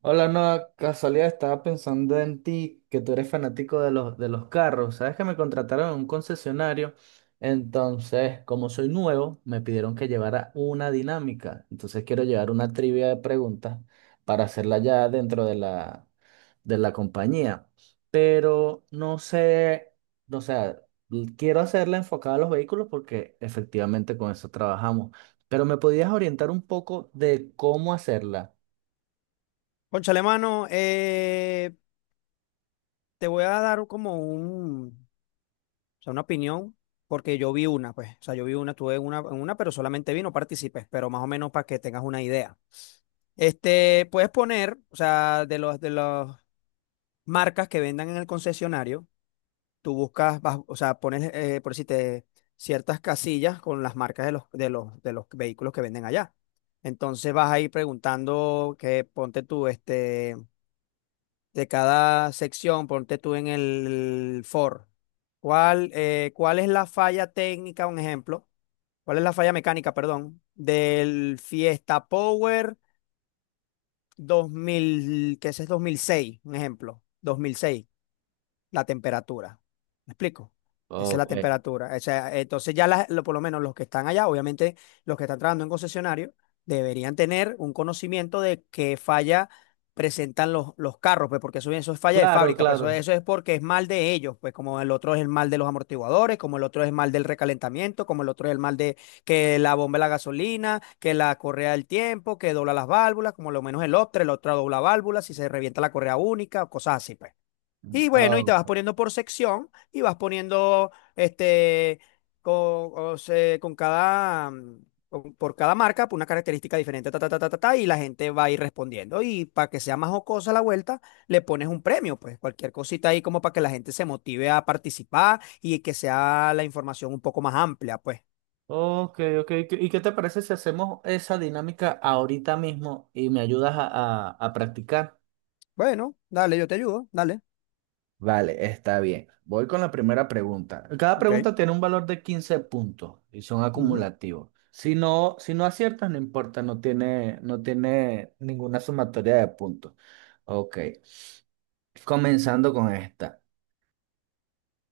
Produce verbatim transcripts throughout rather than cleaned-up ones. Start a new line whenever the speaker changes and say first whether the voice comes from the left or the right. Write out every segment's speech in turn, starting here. right: Hola, no, casualidad, estaba pensando en ti, que tú eres fanático de los, de los carros. Sabes que me contrataron en un concesionario, entonces, como soy nuevo, me pidieron que llevara una dinámica. Entonces quiero llevar una trivia de preguntas para hacerla ya dentro de la, de la compañía. Pero no sé, no, o sea, l- quiero hacerla enfocada a los vehículos porque efectivamente con eso trabajamos. Pero me podías orientar un poco de cómo hacerla.
left: Cónchale, mano, eh, te voy a dar como un, o sea, una opinión, porque yo vi una, pues, o sea, yo vi una, tuve una, en una, pero solamente vi, no participé, pero más o menos para que tengas una idea. Este, puedes poner, o sea, de los, de las marcas que vendan en el concesionario, tú buscas, vas- o sea, pones, eh, por decirte, ciertas casillas con las marcas de los, de los, de los vehículos que venden allá. Entonces vas a ir preguntando que ponte tú, este. De cada sección, ponte tú en el for. ¿Cuál, eh, cuál es la falla técnica, un ejemplo? ¿Cuál es la falla mecánica, perdón, del Fiesta Power dos mil, que ese es dos mil seis? Un ejemplo, dos mil seis la temperatura. ¿Me explico? Esa es la
right: Ok.
left: temperatura. O sea, entonces ya las- lo- por lo menos los que están allá, obviamente los que están trabajando en concesionario, deberían tener un conocimiento de qué falla presentan los, los carros, pues porque eso, eso es falla de
right: Claro,
left: fábrica, pues eso,
right: claro.
left: eso es porque es mal de ellos, pues como el otro es el mal de los amortiguadores, como el otro es el mal del recalentamiento, como el otro es el mal de que la bomba de la gasolina, que la correa del tiempo, que dobla las válvulas, como lo menos el otro, el otro dobla válvulas, si se revienta la correa única, cosas así, pues. Y bueno,
right: Ah,
left: y te
right: ok.
left: vas poniendo por sección y vas poniendo este con, o se- con cada mm, con- por cada marca, pues, una característica diferente, ta, ta, ta, ta, ta, ta, y la gente va a ir respondiendo. Y para que sea más jocosa la vuelta, le pones un premio, pues cualquier cosita ahí como para que la gente se motive a participar y que sea la información un poco más amplia, pues.
right: Ok, ok. ¿Y qué y qué te parece si hacemos esa dinámica ahorita mismo y me ayudas a, a- a practicar?
left: Bueno, dale, yo te ayudo, dale.
right: Vale, está bien. Voy con la primera pregunta. Cada
left: Ok.
right: pregunta tiene un valor de quince puntos y son
left: Ujú.
right: acumulativos. Si no, si no aciertas, no importa, no tiene, no tiene ninguna sumatoria de puntos. Ok, comenzando con esta.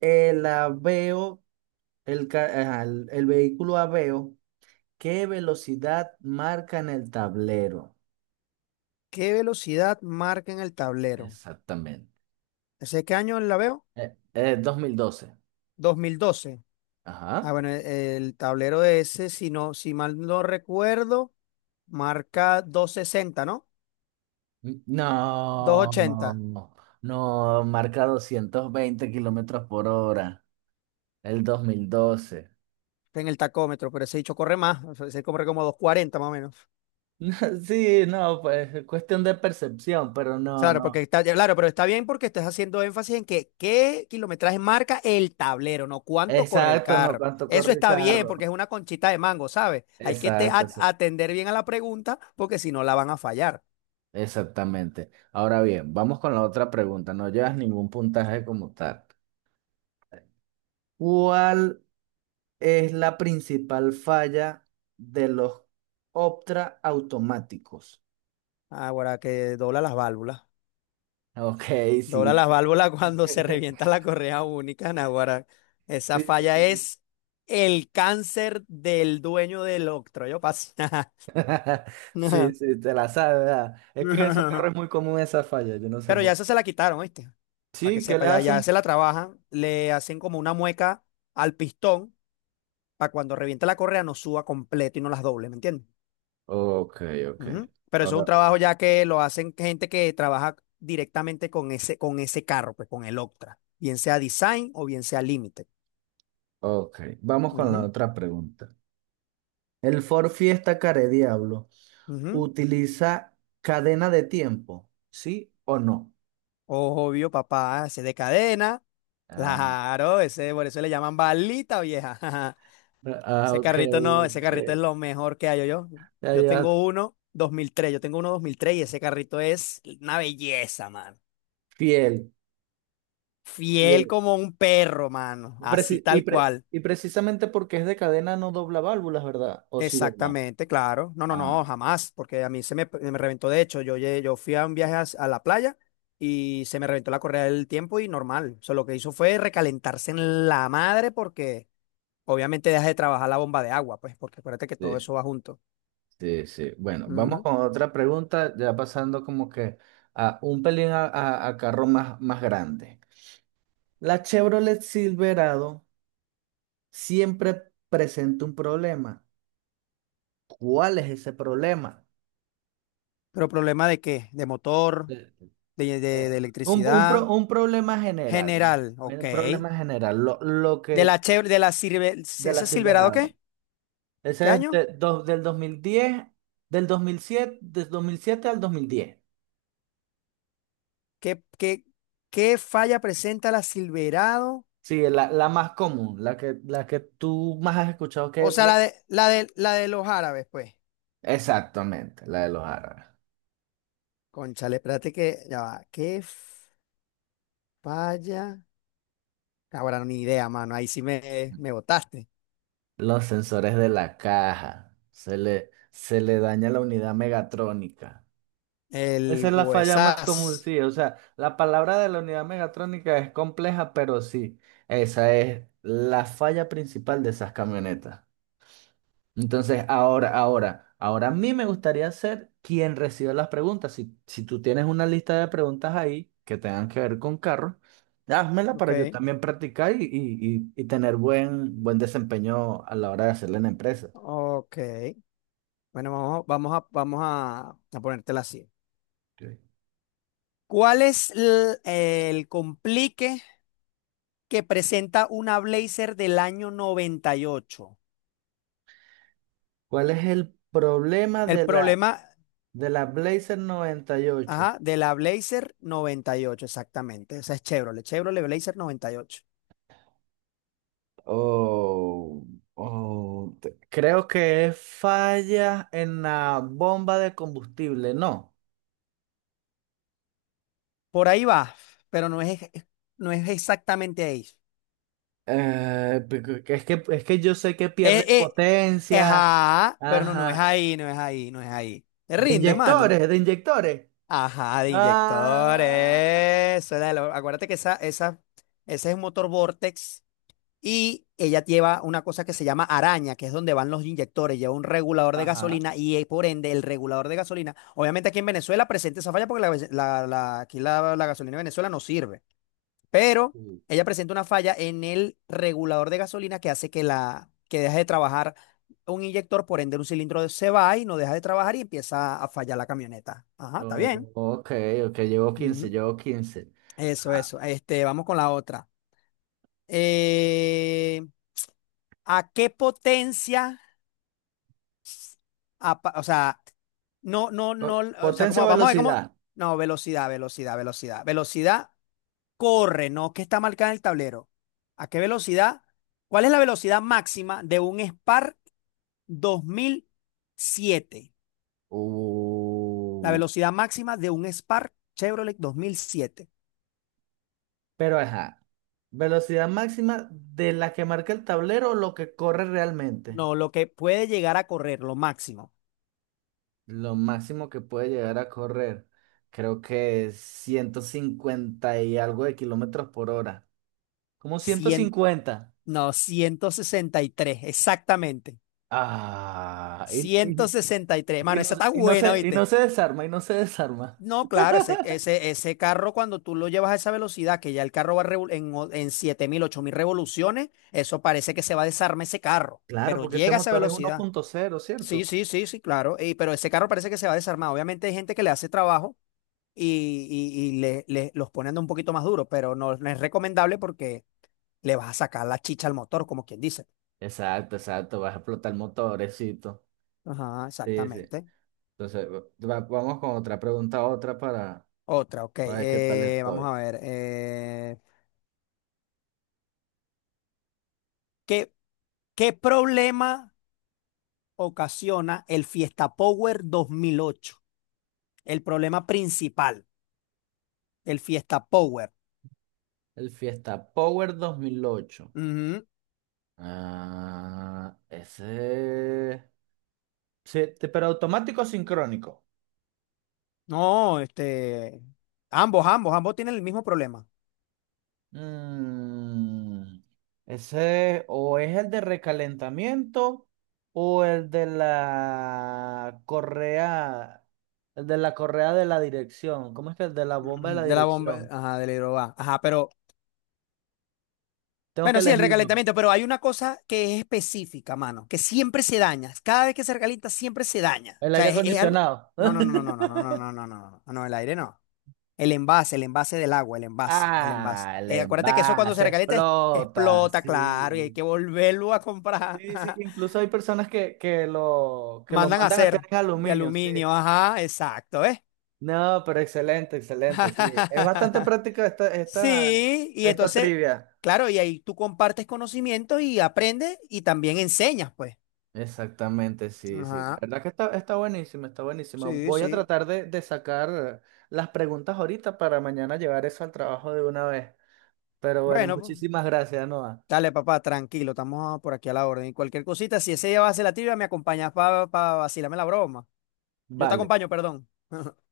right: El aveo, el, ca- ajá, el el vehículo aveo. ¿Qué velocidad marca en el tablero?
left: ¿Qué velocidad marca en el tablero?
right: Exactamente.
left: ¿Ese qué año la veo?
right: Eh, eh, dos mil doce.
left: Dos mil doce. Ah,
right: Ajá.
left: bueno, e- el tablero ese, si no, si mal no recuerdo, marca doscientos sesenta, ¿no?
right: No,
left: doscientos
right: no,
left: ochenta
right: no, no, marca doscientos veinte kilómetros por hora. El dos mil doce.
left: en el tacómetro, pero ese dicho corre más, o sea, ese corre como doscientos cuarenta, más o menos.
right: Sí, no, pues es cuestión de percepción, pero no,
left: Claro, porque
right: no.
left: está, claro, pero está bien porque estás haciendo énfasis en que qué kilometraje marca el tablero, no cuánto corre el
right: Exacto, no,
left: carro.
right: cuánto
left: Eso
right: corre el
left: está bien porque
right: carro.
left: es una conchita de mango, ¿sabes? Hay que te-
right: Exacto,
left: a-
right: exa-
left: atender bien a la pregunta porque si no la van a fallar.
right: exactamente. Ahora bien, vamos con la otra pregunta. No llevas ningún puntaje como tal. ¿Cuál es la principal falla de los Optra automáticos?
left: Ahora que dobla las válvulas.
right: Ok,
left: Dobla
right: sí.
left: las válvulas cuando se revienta la correa única, Naguará. Esa
right: Sí, sí,
left: falla
right: sí.
left: es el cáncer del dueño del octroyo. pas-
right: Sí, sí, te la sabes, ¿verdad? Es que en esos carros es muy común esa falla, yo no sé
left: Pero
right: por
left: ya
right: qué.
left: eso se la quitaron, ¿viste? Para que
right: Sí, ¿qué le
left: sepa, ya, ya
right: hacen?
left: se la trabajan, le hacen como una mueca al pistón para cuando reviente la correa no suba completo y no las doble, ¿me entiendes?
right: Ok, ok.
left: Ujú. Pero eso es un
right: Ahora,
left: trabajo ya que lo hacen gente que trabaja directamente con ese, con ese carro, pues con el Octra, bien sea design o bien sea límite.
right: ok. Vamos con la
left: Ujú,
right: otra pregunta. El Ford Fiesta Care Diablo
left: ujú.
right: utiliza cadena de tiempo, ¿sí o no?
left: Obvio, papá, ese es de cadena.
right: Ah,
left: Claro, ese, por eso le llaman balita vieja.
right: ah,
left: Ese
right: ok,
left: carrito no, ese
right: ok.
left: carrito es lo mejor que hay yo.
right: Ya llevas
left: Yo tengo uno dos mil tres, yo tengo uno dos mil tres y ese carrito es una belleza, mano.
right: fiel.
left: Fiel
right: Sí.
left: como un perro, mano. Así
right: Preci- y,
left: tal
right: pre-
left: cual.
right: y precisamente porque es de cadena no dobla válvulas, ¿verdad? O sí dobla.
left: Exactamente, claro. No, no, no,
right: Ah,
left: jamás, porque a mí se me, me reventó. De hecho, yo, lle- yo fui a un viaje a, a la playa y se me reventó la correa del tiempo y normal. O sea, lo que hizo fue recalentarse en la madre porque obviamente dejas de trabajar la bomba de agua, pues, porque acuérdate que todo
right: sí,
left: eso va junto.
right: sí, sí. Bueno, vamos
left: Ujú.
right: con otra pregunta, ya pasando como que a un pelín a, a- a carro más, más grande. La Chevrolet Silverado siempre presenta un problema. ¿Cuál es ese problema?
left: ¿Pero problema de qué? De motor,
right: Eh,
left: de, de- de
right: eh, Un, un
left: electricidad,
right: pro- un problema general.
left: general, ok.
right: Un problema general. Lo, lo
left: De
right: que
left: la chev de la Silver,
right: de la
left: ¿Ese Silverado
right: Silverado.
left: qué? ¿Qué
right: Ese es
left: año?
right: de- do- del dos mil diez del dos mil siete, del dos mil siete al dos mil diez.
left: ¿Qué, qué, qué falla presenta la Silverado?
right: Sí, la, la más común, la que, la que tú más has escuchado que...
left: O sea, la
right: me-
left: de, la de, la de los árabes, pues.
right: Exactamente, la de los árabes.
left: Cónchale, espérate que, ya va. ¿Qué falla? Ahora ni idea, mano. Ahí sí me, me botaste.
right: Los sensores de la caja. Se le, se le daña la unidad megatrónica. Esa
left: El
right: es la falla más común,
left: huesaz.
right: sí. O sea, la palabra de la unidad megatrónica es compleja, pero sí, esa es la falla principal de esas camionetas. Entonces, ahora, ahora, ahora a mí me gustaría ser quien recibe las preguntas. Si, si tú tienes una lista de preguntas ahí que tengan que ver con carros, házmela
left: Ok.
right: para yo también practicar y, y- y- y tener buen, buen desempeño a la hora de hacerla en la empresa.
left: Ok. Bueno, vamos, vamos a, vamos a, a ponértela así.
right: Ok.
left: ¿Cuál es l- el, complique que presenta una Blazer del año noventa y ocho?
right: ¿Cuál es el problema
left: El
right: de la,
left: problema,
right: de la Blazer noventa y ocho?
left: ajá, de la Blazer noventa y ocho exactamente. Esa es Chevrolet, Chevrolet Blazer noventa y ocho.
right: Oh, oh, te- creo que es falla en la bomba de combustible, ¿no?
left: Por ahí va, pero no es, ex- no es exactamente ahí.
right: Eh, porque es que, es que yo sé que
left: Eh,
right: pierden
left: eh,
right: potencia.
left: ajá, pero no, no es
right: Ajá.
left: ahí, no es ahí, no es ahí. Te
right: De
left: rindes, mano.
right: inyectores, de inyectores.
left: Ajá, de
right: Ah,
left: inyectores. eso era lo- Acuérdate que esa, esa, ese es un motor Vortex y ella lleva una cosa que se llama araña, que es donde van los inyectores. Lleva un regulador de
right: ajá.
left: gasolina y eh, por ende el regulador de gasolina. Obviamente aquí en Venezuela presenta esa falla porque la, ve- la- la- aquí la, la gasolina de Venezuela no sirve. Pero
right: Mm.
left: ella presenta una falla en el regulador de gasolina que hace que, la, que deje de trabajar un inyector, por ende un cilindro se va y no deja de trabajar y empieza a fallar la camioneta. Ajá, está bien.
right: Oh, ok, ok, llevo quince,
left: Ujú.
right: llevo quince.
left: Eso,
right: Ajá.
left: eso. Este, vamos con la otra. Eh, ¿A qué potencia? Apa- o sea, no, no, no,
right: Oh,
left: o sea,
right: potencia
left: ¿cómo?
right: o
left: Vamos a ver cómo.
right: velocidad.
left: No, velocidad, velocidad, velocidad. Velocidad corre, ¿no? ¿Qué está marcada en el tablero? ¿A qué velocidad? ¿Cuál es la velocidad máxima de un Spark dos mil siete? La
right: Uh,
left: velocidad máxima de un Spark Chevrolet dos mil siete.
right: pero ajá. Velocidad máxima de la que marca el tablero o lo que corre realmente.
left: No, lo que puede llegar a correr, lo máximo.
right: Lo máximo que puede llegar a correr, creo que es ciento cincuenta y algo de kilómetros por hora. Como ciento cincuenta.
left: No, ciento sesenta y tres, exactamente.
right: Ah, y
left: ciento sesenta y tres.
right: y y
left: Mano,
right: no,
left: esa está
right: y no
left: buena,
right: se, y no
left: ¿viste?
right: se desarma, y no se desarma.
left: No, claro, ese, ese, ese carro cuando tú lo llevas a esa velocidad, que ya el carro va revol- en, o- en siete mil, ocho mil revoluciones, eso parece que se va a desarmar ese carro,
right: Claro,
left: pero
right: porque ese
left: llega a esa
right: motor es uno
left: velocidad.
right: punto cero
left: Sí,
right: ¿cierto?
left: sí, sí, sí, claro. Y, pero ese carro parece que se va a desarmar. Obviamente hay gente que le hace trabajo y, y- y le, le- los pone a un poquito más duro, pero no no es recomendable porque le vas a sacar la chicha al motor, como quien dice.
right: Exacto, exacto, vas a explotar motorecito.
left: Ajá,
right: Sí, sí.
left: exactamente.
right: Entonces, va- vamos con otra pregunta, otra para,
left: Otra, ok.
right: para ver qué tal
left: Eh, vamos
right: estoy.
left: a ver. eh, ¿qué, qué problema ocasiona el Fiesta Power dos mil ocho? El problema principal, el Fiesta Power.
right: El Fiesta Power dos mil ocho.
left: Ujú.
right: Ah, ese. Sí, te- pero automático o sincrónico.
left: No, este, ambos, ambos, ambos tienen el mismo problema.
right: Mm, ese o es el de recalentamiento o el de la correa, el de la correa de la dirección. ¿Cómo es que el de la bomba de
left: Ujú.
right: la
left: De la bomba,
right: dirección?
left: ajá, del hidrobá. Ajá, pero,
right: Tengo que
left: bueno, sí, el
right: elegir uno.
left: recalentamiento, pero hay una cosa que es específica, mano, que siempre se daña. Cada vez que se recalienta, siempre se daña.
right: El
left: O
right: aire
left: sea, es, es algo.
right: acondicionado.
left: No, no, no, no, no, no, no, no, no, no, no, no, no, el aire no. El envase, el envase del agua, el envase, el envase.
right: Ah,
left: Eh,
right: le
left: acuérdate que eso
right: va,
left: cuando se
right: se
left: recalienta es-
right: explota,
left: explota, claro, y hay
right: sí.
left: que volverlo a comprar.
right: Sí, sí, incluso hay personas que, que lo, que lo
left: Mandan a
right: mandan a hacer
left: hacer
right: en
left: de
right: aluminio, sí.
left: aluminio, ajá, exacto, ¿ves?
right: No, pero excelente, excelente, sí. Es bastante práctica esta, esta,
left: Sí, y
right: esta
left: entonces,
right: trivia.
left: claro, y ahí tú compartes conocimiento y aprendes y también enseñas, pues.
right: Exactamente, sí, sí. La
left: Ajá,
right: verdad que está, está buenísima, está buenísima.
left: sí,
right: Voy a
left: sí.
right: tratar de, de sacar las preguntas ahorita para mañana llevar eso al trabajo de una vez. Pero bueno,
left: Bueno, pues,
right: muchísimas gracias, Noah.
left: dale, papá, tranquilo, estamos por aquí a la orden. Y cualquier cosita, si ese día va a hacer la tibia, me acompañas para vacilarme la broma. Yo te
right: Vale.
left: acompaño, perdón.